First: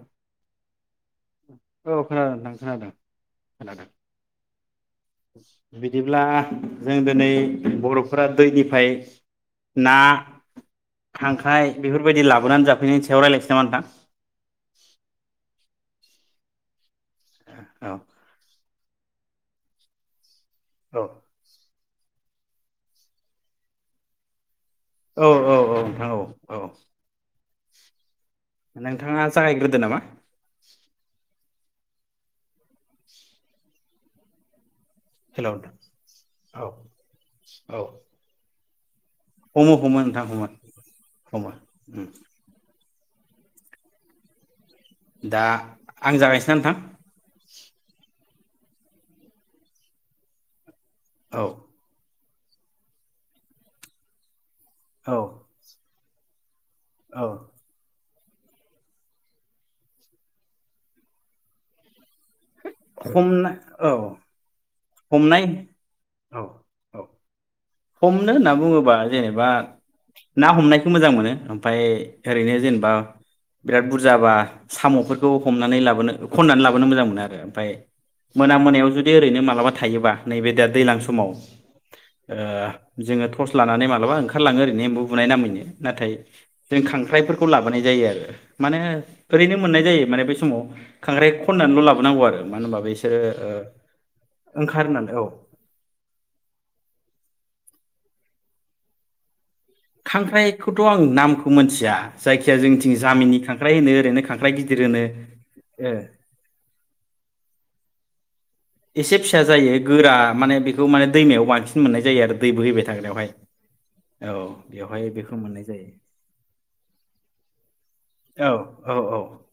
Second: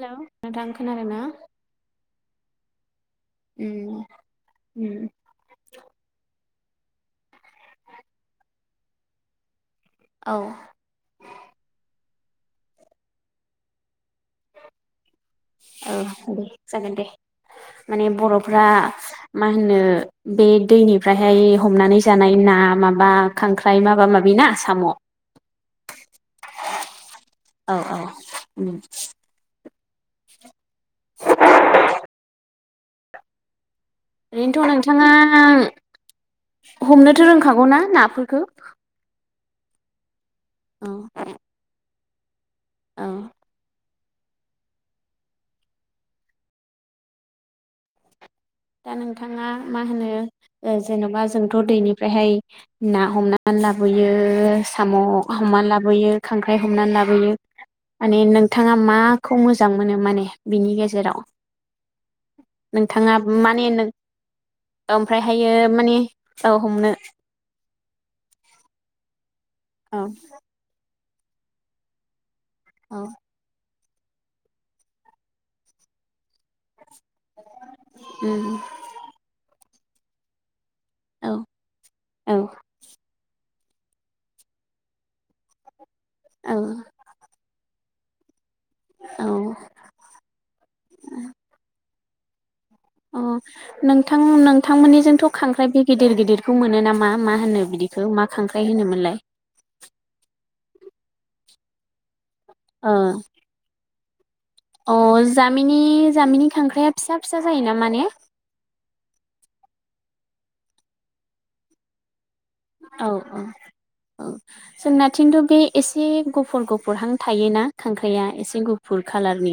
हेल' नोंथां खोनादों ना? औ खोनादों नोथां खोनादों खोनादों उम उम बिदिब्ला जों दिनै बर'फोरा दैनिफाय ना औ खांख्राइ बेफोर बादि लाबोनानै जाफैनायनि सायाव रायलायनोसै नामा नोंथां? औ दे जागोन दे। माने बर'फ्रा मा होनो बे नोंथां औ दैनिफ्रायहाय हमनानै जानाय नाय ना माबा खांख्राय माबा माबि ना साम' औ औ औ नोंथां औ। औ औ। उम नोंथांङा जागायग्रोदो नामा? [inaudible] बेनथ नों थांङा हेल' नोंथां औ हमनोथ रोंखागौनाा औ नाफोरखौ? हमो हमो नोंथां होमो। औ हमो उम। औ। दा आं जागायसैना नोंथां? दा नोंथाङा मा होनो ओ जेनोबा औ जोंथ दैनिफ्रायहाय ना हमनानै लाबोयो साम' औ हमना लाबोयो। खांख्राय हमनान औ लाबोयो। माने नोंथाङा माखौ मोजां मोनो माने बिनि गेजेराव नोंथांङा औ। हमनाय ओमफ्रायहायो माने औ हमनो। हमनो होनना बुङोबा जेनेबा एबा औ ना हमनाय मोजां मोनो ओमफाय ओरैनो जेनेबा। औ बिराद बुरजाबा साम'फोरखौ हमनानै लाबोनो खननानै लाबोनो मोजां मोनो आरो ओमफाय उम मोना मोनायाव जुदि ओरैनो मालाबा थायोबा नैबे दा दैयलां औ समाव। औ ओ जोङो' लानानै मालाबा ओंखारलाङो ओरैनो एमबु बुनाय नामायनो। नाथाय जों औ खांख्राइफोरखौ लाबो माने जायो आरो। माने औ ओरैनो मोननाय जायो माने बै समाव खांख्राइ खननानैल' लाबो नांगौ आरो। मानो होनबा बिसोरो अ नोंथां ओंखारो नालाय नोंथांमोननिजोंथ' औ खांख्राइ बे गिदिर गिदिरखौ मोनो नामा। मा होनो बिदिखौ मा खांख्राइ होनोमोनलाय। खांख्राइखौथ' आं नामखौ मोनथिया। जायखि जाया ओ जोंनिथिं जामिननि खांख्राइ होनो। [unintelligible] अ होनो जामिनि ओ जामिनि खांख्राया फिसा फिसा जायोना माने एसे फिसा जायो गोरा माने बेखौ माने दैमायाव बांसिन मोननाय जायो आरो। दै बोहैबाय औ थाग्रायावहाय औ औ बेवहाय बेखौ जोंनाथिंथ' बे मोननाय जायो एसे गुफुर गुफुरहां थायोना खांख्राइआ औ एसे औ गुफुर औ खाालारनि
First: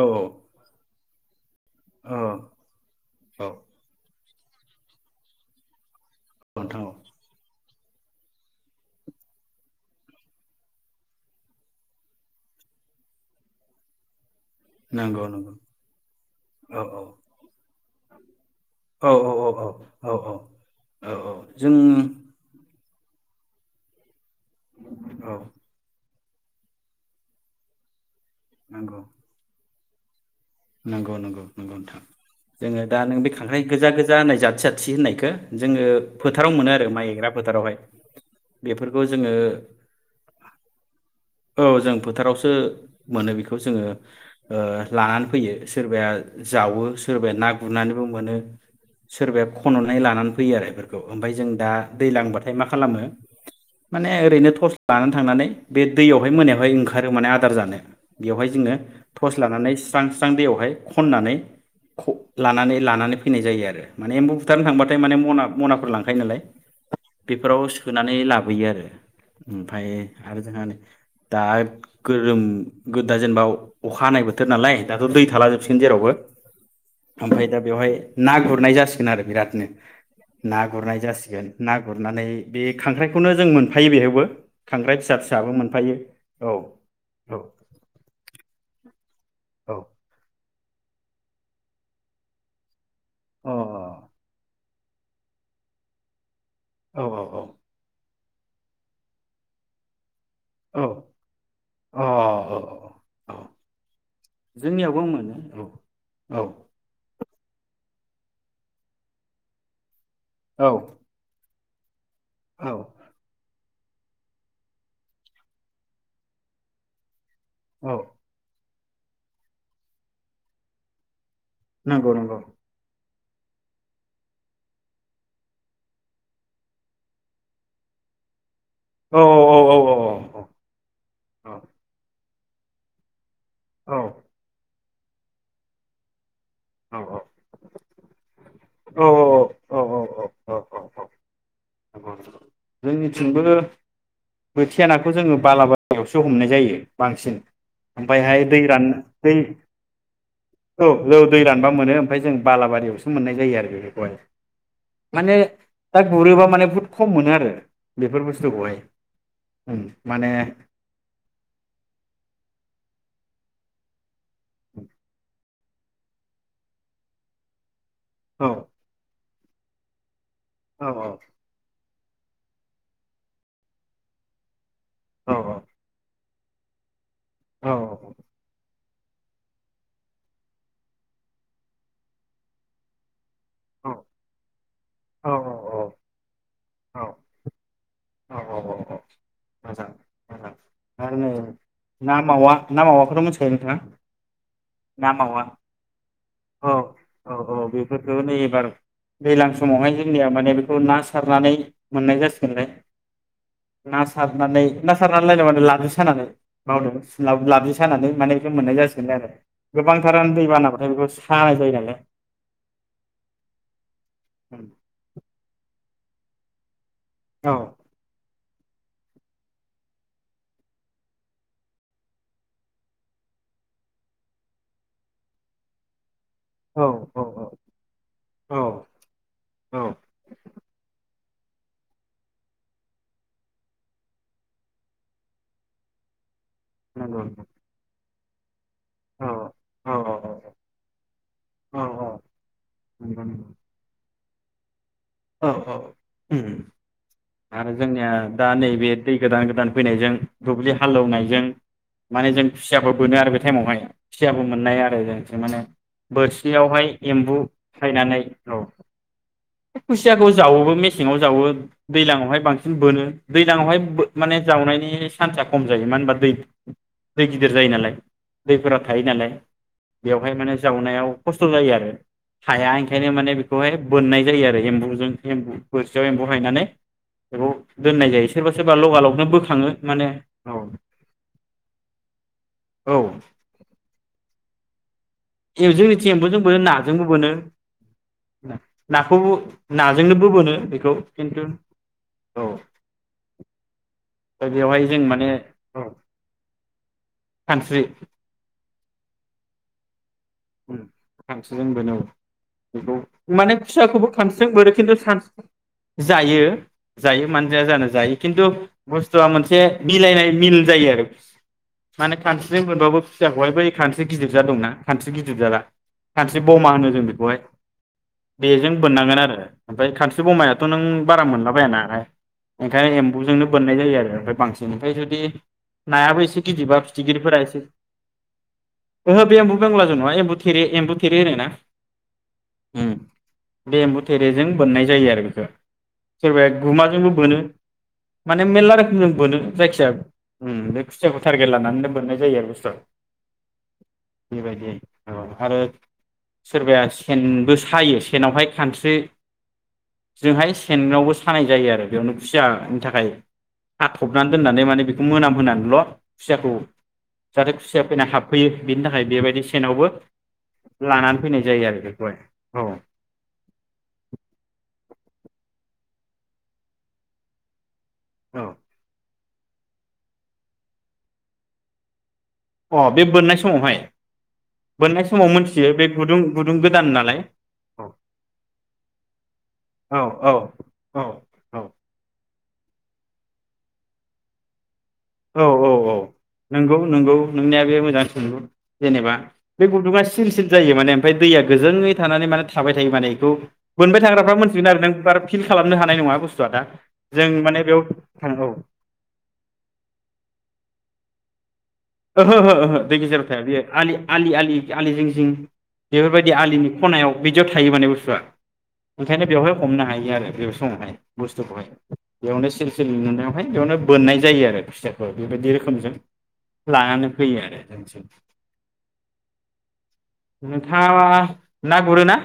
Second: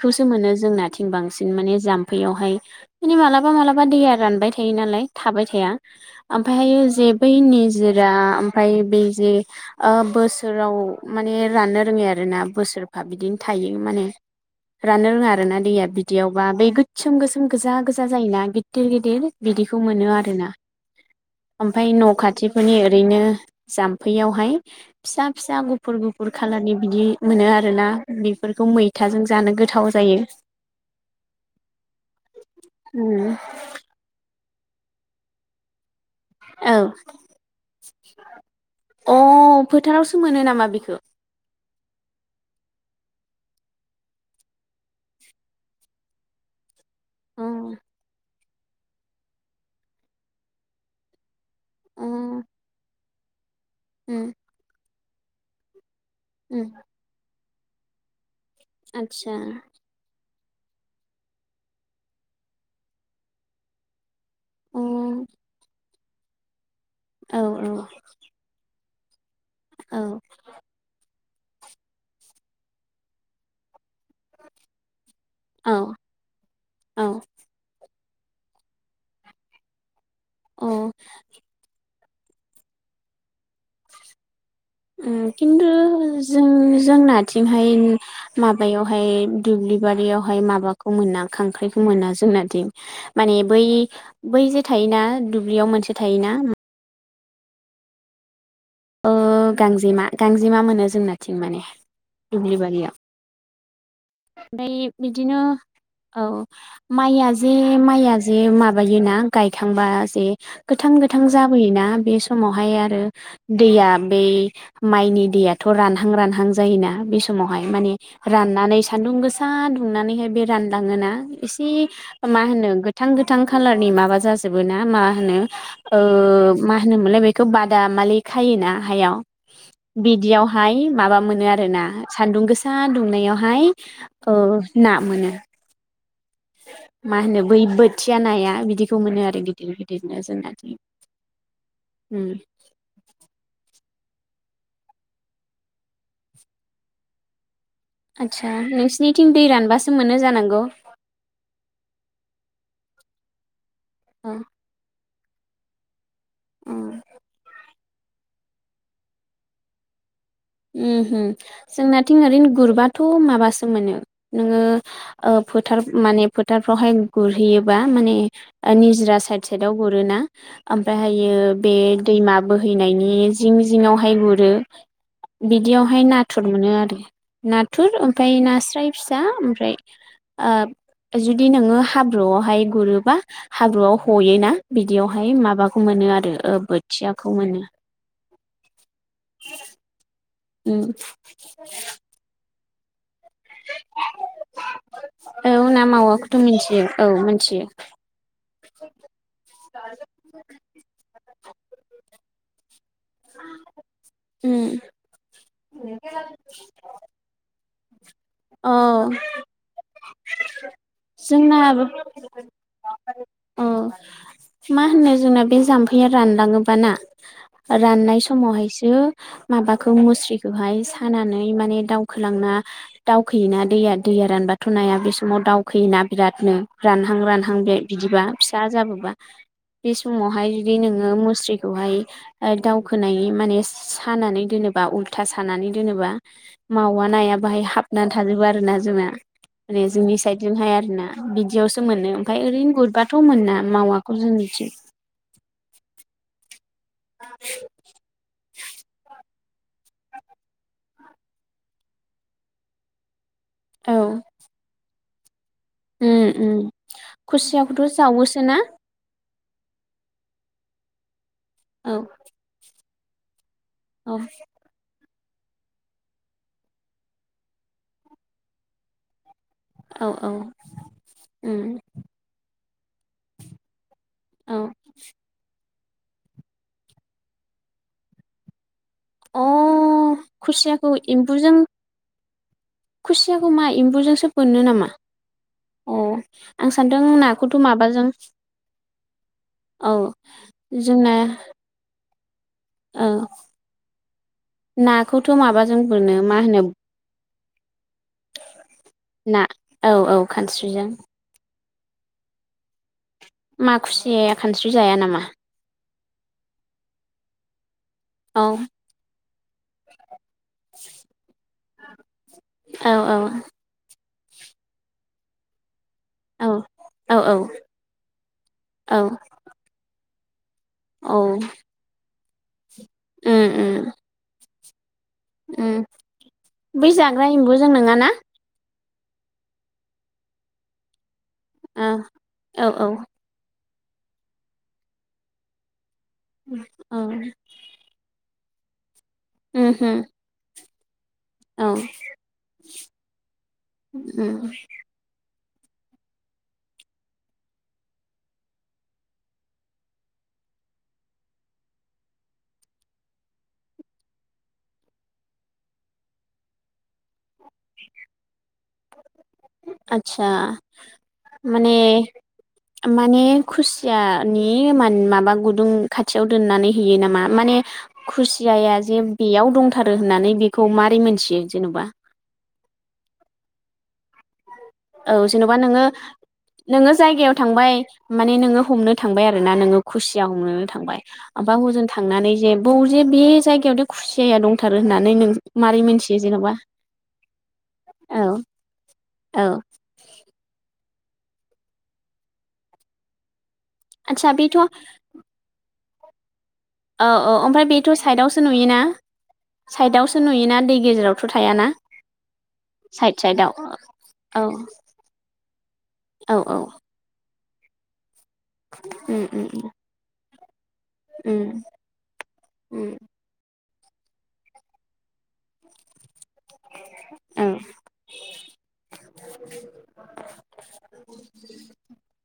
औ मोनो जोंनाथिं बांसिन। माने औ जाम्फै आवहाय औ मालाबा मालाबा दैया रानबाय थायो नालाय थाबाय थाया। ओमफायहायो नोंथां औ जे निजोरा ओमफाय बे जे ओ बोसोराव माने राननो रोङो आरोना बोसोरफा बिदिनो थायो माने राननो नंगौ रोङा नंगौ आरोना दैया बिदियावबा बै औ औ गोसोम गोसोम गोजा गोजा जायोना गिदिर औ गिदिर औ औ बिदिखौ मोनो औ औ आरोना जों ओमफाय न' दिफोरनि ओरैनो जाम्फै बेयावहाय फिसा औ फिसा गुफुर गु गुर खालारनि बिदि मोनो आरो ना। बेफोरखौ नंगौ मैथाजों जानो गोथाव। जायो। नंगौ नंगौ नंगौ नोंथां जोङो दा नों बे खांख्राइ गोजा गोजा होननाय [unintelligible] थि होननायखो जोङो फोथाराव मोनो आरो औ माइ गायग्रा फोथारावहाय बेफोरखौ अ जोङो फोथारावसो मोनो नामा बेखौ औ जों फोथारावसो मोनो बेखौ जोङो ओ लानानै फैयो सोरबाया जावो सोरबाया अ ना गुरनानैबो मोनो। सोरबाया खन'नानै लानानै फैयो आरो इफोरखौ ओमफाय जों दा अ दै उम लांबाथाय मा खालामो माने ओरैनो थस लानानै थांनानै बे दैयावहाय उम मोनायावहाय ओंखारो माने आ दार जानो बेवहाय जोङो टर्स आदसा लानानै स्रां दैयावहाय खननानै खौ लानानै लानानै फैनाय जायो आरो माने एम्बु हुथारनो अ थांबाथाय माने मना मनाफोर लाङो । खाय नालाय औ बेफोराव सोनानै लाबोयो आरो ओमफाय औ आरो जोंहा नै दा गोरोम गोदा जेनेबाव अखा हानाय बोथोर नालाय दाथ' दै थाला औ जोबसिगोन जेरावबो औ ओमफाय दा बेवहाय ना गुरनाय जासिगोन आरो बिरादनो ना अ गुरनाय जासिगोन ना गुरनानै बे खांख्राइखौनो जों मोनफायो बेयावबो उम किन्थु जों औ जोंनाथिंहाय माबायावहाय औ दुब्लि बारियावहाय माबाखौ मोना खांख्राइखौ मोना जोंनादि माने अ बै बै जे थायोना दुब्लियाव मोनसे थायोना ओम औ औ औ ओ गांजेमा गांजेमा मोनो जोंनाथिं माने अ औ दुब्लि औ बारियाव। औ ओमफाय जोंनियावबो मोनो बिदिनो औ औ माइया जे माइया जे माबायोना गायखांबा औ गोथां गोथां जाब फोयो ना बे स औ समावहाय आरो दैया बे माइनि दैयाथ' रानहां रानहां जायोना बे समाव समावहाय माने औ राननानै सान्दुं गोसा दुंनानैहाय बे रानलाङोना एसे नंगौ नंगौ मा होनो गोथां गोथां खालारनि माबा जाजोबो ना मा होनो मा होनोमोनलाय बेखौ बादामालि खायोना औ गाहायाव औ औ औ बिदियावहाय माबा मोनो आरोना सान्दुं गोसा दुंनायावहाय औ ओ ना मोनो औ मा होनो बै बोथिया नाया बिदिखौ मोनो आरो गिदिर औ गिद दिनो औ जोंना नंगौ दि नंगौ। ओम जोंनिथिंबो बोथिया नाखौ जोङो बालाबारियावसो हमनाय जायो बांसिन ओमफ्रायहाय आदसा दै रान नोंसिनिथिं दै रानबासो मोनो जानांगौ औ औ दै रानबा मोनो ओमफ्राय जों बालाबारियाव मोननाय जायो आरो अ [inaudible] माने दा गुरोबा माने अ बुहुद खम मोनो आरो बेफोर बुस्थुखौहाय ओम माने ओमहो जोंनाथिं ओरैनो गुरबाथ' माबासो मोनो नोङो ओ फोथार माने फोथारफ्रावहाय गुरहैयो हैबा माने औ ओ निजिरा साइड [inaudible] आव गुरोना औ ओमफ्रायहायो बे दैमा बोहैनायनि जिं जिङावहाय गुरो औ बिदियावहाय ना थुर मोनो आरो औ नाथुर ओमफ्राय नास्राय फिसा ओमफ्राय ओ जुदि नोङो हाब्रुआवहाय गुरोबा औ हाब्रुआव हयोना बिद दियाव हाय औ माबाखौ मोनो आरो ओ बोथ थियाखौ मोनो औ औ मोजां मोजां उम आरो ना मावा ना मावाखौथ मोनथिखायो नोंथाङा ना मावा औ ना मावाखौ औ औ औ बेफोरखौ नै एबार दैलां समावहाय जोंनिया माने बेखौ ना सारनानै मोननाय जास सिगोनलाय ना सारनानै उम ना सारनानै लायनो माने लाबजि सानानै बावदों ला-लाबजि सानानै माने बे औ मोननाय जासिगोनलाय आरो गोबांथारानो दै बानाबाथाय बेखौस जोंना औ मा होनो जोंना बेस जाम्फैया रानलाङोबा ना औ राननाय स समावहायसो माबाखौ मुस्रिखौहाय सानानै माने दावखोलांना दावखोयोना दैया दैया रानबाथ' नाया बे समाव दावखोयोना। बिरादनो औ रानहां औ रानहां बे बिदिबा औ फिसा जाबोबा बे औ समावहाय जुदि नोङो मु स्रिखौहाय दावखोनाय माने सानानै दोनोबा उल्था सानानै दोनोबा। मावा नंगौ नाया बाहाय हाब नानै थाजोबो आरो ना। जोंहा औ ओरै औ जोंनि साइडजोंहाय आरोना औ बिदियावसो नंगौ मोनो ओमफाय ओरैनो गुरबाथ' नंगौ मोना मावाख ख जोंनिथिं औ औ उम उम। आरो जोंनिया दा नैबे दै गोदान गोदान फैनायजों दुब्लि हालेवनायजों माने जों खुसियाखौ बोनो आरो बे टाइमावहाय औ खुसियाबो मोननाया [unintelligible] माने। उम उम बोरसियावहाय एम्बु खुसियाखौथ' सायनानै जावोसोना। औ खुसियाखौ जावोबो मेसेङाव जावो। औ दैलाङाव हाय बांसिन बोनो। दैलाङाव हाय बो औ माने जावनायनिस सान्सा खम जायो मानो होनबा दै दै गिदिर जायो नालाय दैफोरा थायो नालाय। औ औ बेवहाय माने जावनायाव खस्थ' जायो उम आरो हाया ओंखायनो माने बेखौहाय बोननाय आरो औ एम्बुजों एम्बु बोरसियाव एम्फौ हायनानै बेखौ दोननाय जायो सोरबा सोर अ खुसियाखौ एम्बुजों औ खुसियाखौ मा एम्बुजोंसो बोनो नामा? एव अ जोंनिथि एम्बुजों बोनो आं सानदों नाजोंबो बोनो। नाखौथ' माबाजों नाखौबो। औ नाजोंनो बोबोनो बेखौ जोंना खिन्थु औ औ दा बेवहाय जों माने नाखौथ' माबाजों औ बोनो मा होनो? खानस्रि। ना औ औ। खानस्रिजों स्रिजों बेनो औ बेखौ माने खुसियाखौबो माखुसिया खानस्रिजों खानस्रि बोनो जाया खिन्थु नामा सानस्रि जायो जायो मानोजाया जानो जायो औ खिन्थु बुस्थुआ मोनसे मिलायनाय मिल जायो आरो माने खानस्रिजों औ बोनबाबो औ खुसियाखौहाय बै खानस्रि थै गिदिर जाद दंना खानस बै गिदिर जादा खानस्रि औ बमा होनो जों औ बेखौहाय बेजों औ बोननांगोन आरो ओमफ्राय खानस्रि बमाया थ' नों औ बारा मोनलाबायानालाय ओंखायनो उम एम्बुजोंनो बोननाय उम जायो आरो ओमफ्राय बांसिन फाय जुदि उम नायाबो एसे गिदिबा बै जाग्रा फिथिगिरिफोरा एसे एम्बुजों नङाना ओहो बे एम्बु बंग्लाजों नङा बाय एम्बु थेरे एम्बु थेर थे होनो ना औ औ ओ औ बे एम्बुथेरेजों बोननाय जायो आरो बेखौ सोरबाया गुमाजोंबो बोनो माने मेलला रोखोमजों बोनो जायखिजा उमहो ओं बे खुसियाखौ टारगेट औ लानानैनो बोननाय जायो आरो बुस्थुया उम बेबायदियै आरो सोरबाया सेनबो सायो सेनावहाय खानस्रिजोंहाय सेनावबो सानाय जायो आरो बेयावनो खुसियानि थाखाय खाथ'बनानै दोननानै माने बेखौ मोनामहोनानैल' खुसियाखौ जाहाथे खुसिया फैना हाबफैयो बेनि थाखाय बेबायदि से आदसा माने आरो बेखौहाय औ माने खुसियानि मान माबा गुदुं खाथियाव दोननानै हैयो नामा माने औ खुसिया या जे बेयाव दंथारो होननानै बेखौ मारै मोनथियो जेन'बा अ बे बोननाय समावहाय बोननाय औ समाव जेन'बा मोनथियो नोङो बे गुदुं गुदुं गोदान नोङो नालाय जायगायाव थांबाय अ माने नोङो हमनो थांबाय आरोना नोङो औ खुसिया हमनो थांबाय औ ओमफ्राय हजों थांनानै जे बाव जे बे जायगायाव दे खुसिया या दंथा औ औ औ नंगौ नंगौ नोंनिया बे मोजां सोंलु औ जेनेबा औ बे गुुदुंआ सिल सिल जायो माने ओमफ्राय दैया गोजोङै थानानै माने थाबाय थायो माने एखौ बोनबाय आदसा थाग्राफ्रा बेथ' मिन्थिगोन आरो नों बारा फिल खालाम होनो हानाय नङा बुथु औ औ ओमफ्राय बेथ' साइदआवसो औ नुयोना साइडआवसो नुयोना दै गेजेरावथ' थायाना ओहो ओहो ओहो दै साइद गेजेराव थाया साइदाव बेयो औ आलि आलि औ आलि आलि जिं जिं बेफोरबायदि औ औ आलिनि खनायाव बिदियाव थायो माने बुथुआ ओंखायनो बेवहाय हमनो हायो आरो बे बुसथु वेवहाय बुस्थुखौहाय बेयावनो सिरि सिरि नुनायावहाय बेयावनो बोननाय जायो आरो खुसियाखौ बेबायदि रोखोमजों लानानै फैयो औ आरो नोंथाङा ना गुरोना?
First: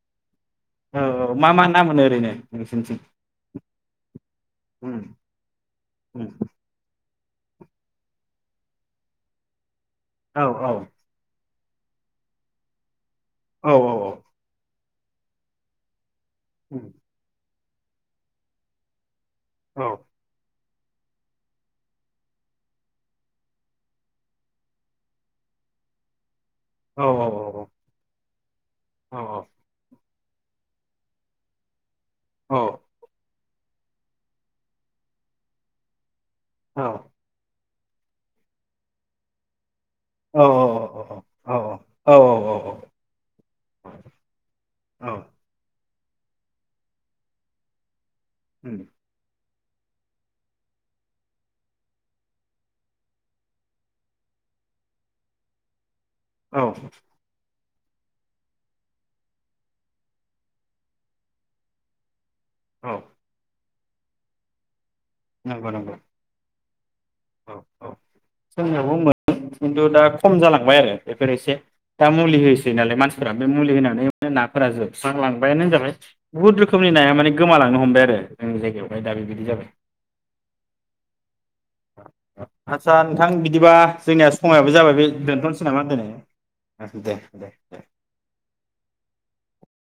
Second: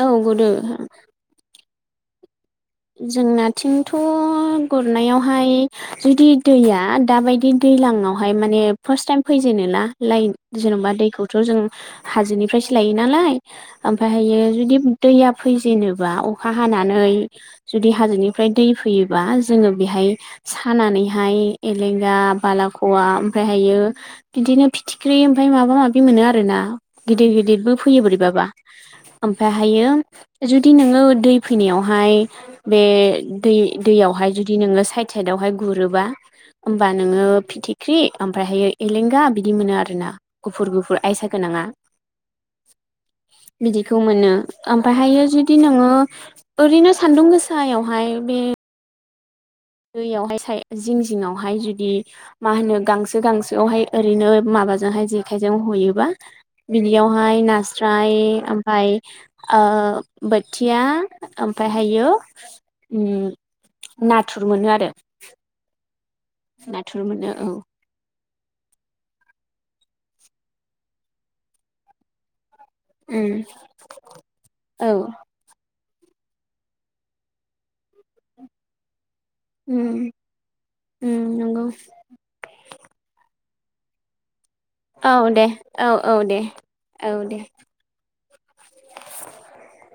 औ गुदु औ औ मा मा- ना मोनो ओरैनो नोंसोरनिथिं जों ना थिंथ' उम गुरनायावहाय जुदि उम दैया दाबायदि दि दैलांआवहाय माने फार्स्ट टाइम फैजेनो ना लाइन औ औ जेन'बा दैखौथ' जों हाजोनिफ्रायसो लायो नालाय औ ओमफ्राय औ हायो जुदि दैया फैजेेनोबा अखा उम हानानै जुदि हाजोनिफ्राय दै फैयो बा जोङो औ बेहाय हानानैहाय एलेंगा बालाख'वा ओमफ्रायहायो बिदिनो फिथिख्रि ओमफ्राय माबा माबि मोनो आरो ना औ गिदिर औ औ गिदिरबो फैयो बोरैबाबा औ ओमफ्राय हायो जुदि नोङो दै फैनायावहाय औ बे दै दैयावहाय जुदि नोङो साइद साइदआवहाय गुरोबा औ होमबा नोङो फिथि ख्रि ओमफ्राय हाययो एलेंगा बिदि मोनो आरोख आरोना औ गुफुर औ गुफुर आयसा गोनाङा बिदिखौ मोनो ओमफ्राय हायो जुदि नोङो ओरैनो सानदुं गोसा सायावहाय उम दैयावहाय जिं जिङावहाय जुदि मा होनो गांसो गांसोआवहाय ओरैनो माबाजोंहाय जेखाइजों हयोबा औ बिनियावहाय ना फ्राइ ओमफ्राय बोथिया ओमफ्राय हायो औ उम ना थुर मोनो आरो नंगौ नंगौ। [unintelligible] नाथुर मोनो आरो जोंनावबो मोनो खिन्थु दा खम जालांबाय आरो बेफोर एसे दा मुलि हो नालाय उम मानसिफोरा बे मुलि होनानै नाफोरा औ जोबस्रांलांबायानो होनजाबाय बुहुत रोखोमनि नाया माने गोमालांनो हमबाय आरो जोंनि जायगायावहाय दा बेबायदि जाबाय ओम नंगौ। आतसा नोंथां बिदिबा जोंनिया समायाबो जाबाय औ बे दे दोनथसै नामा औ दिनै? औ दे दे दे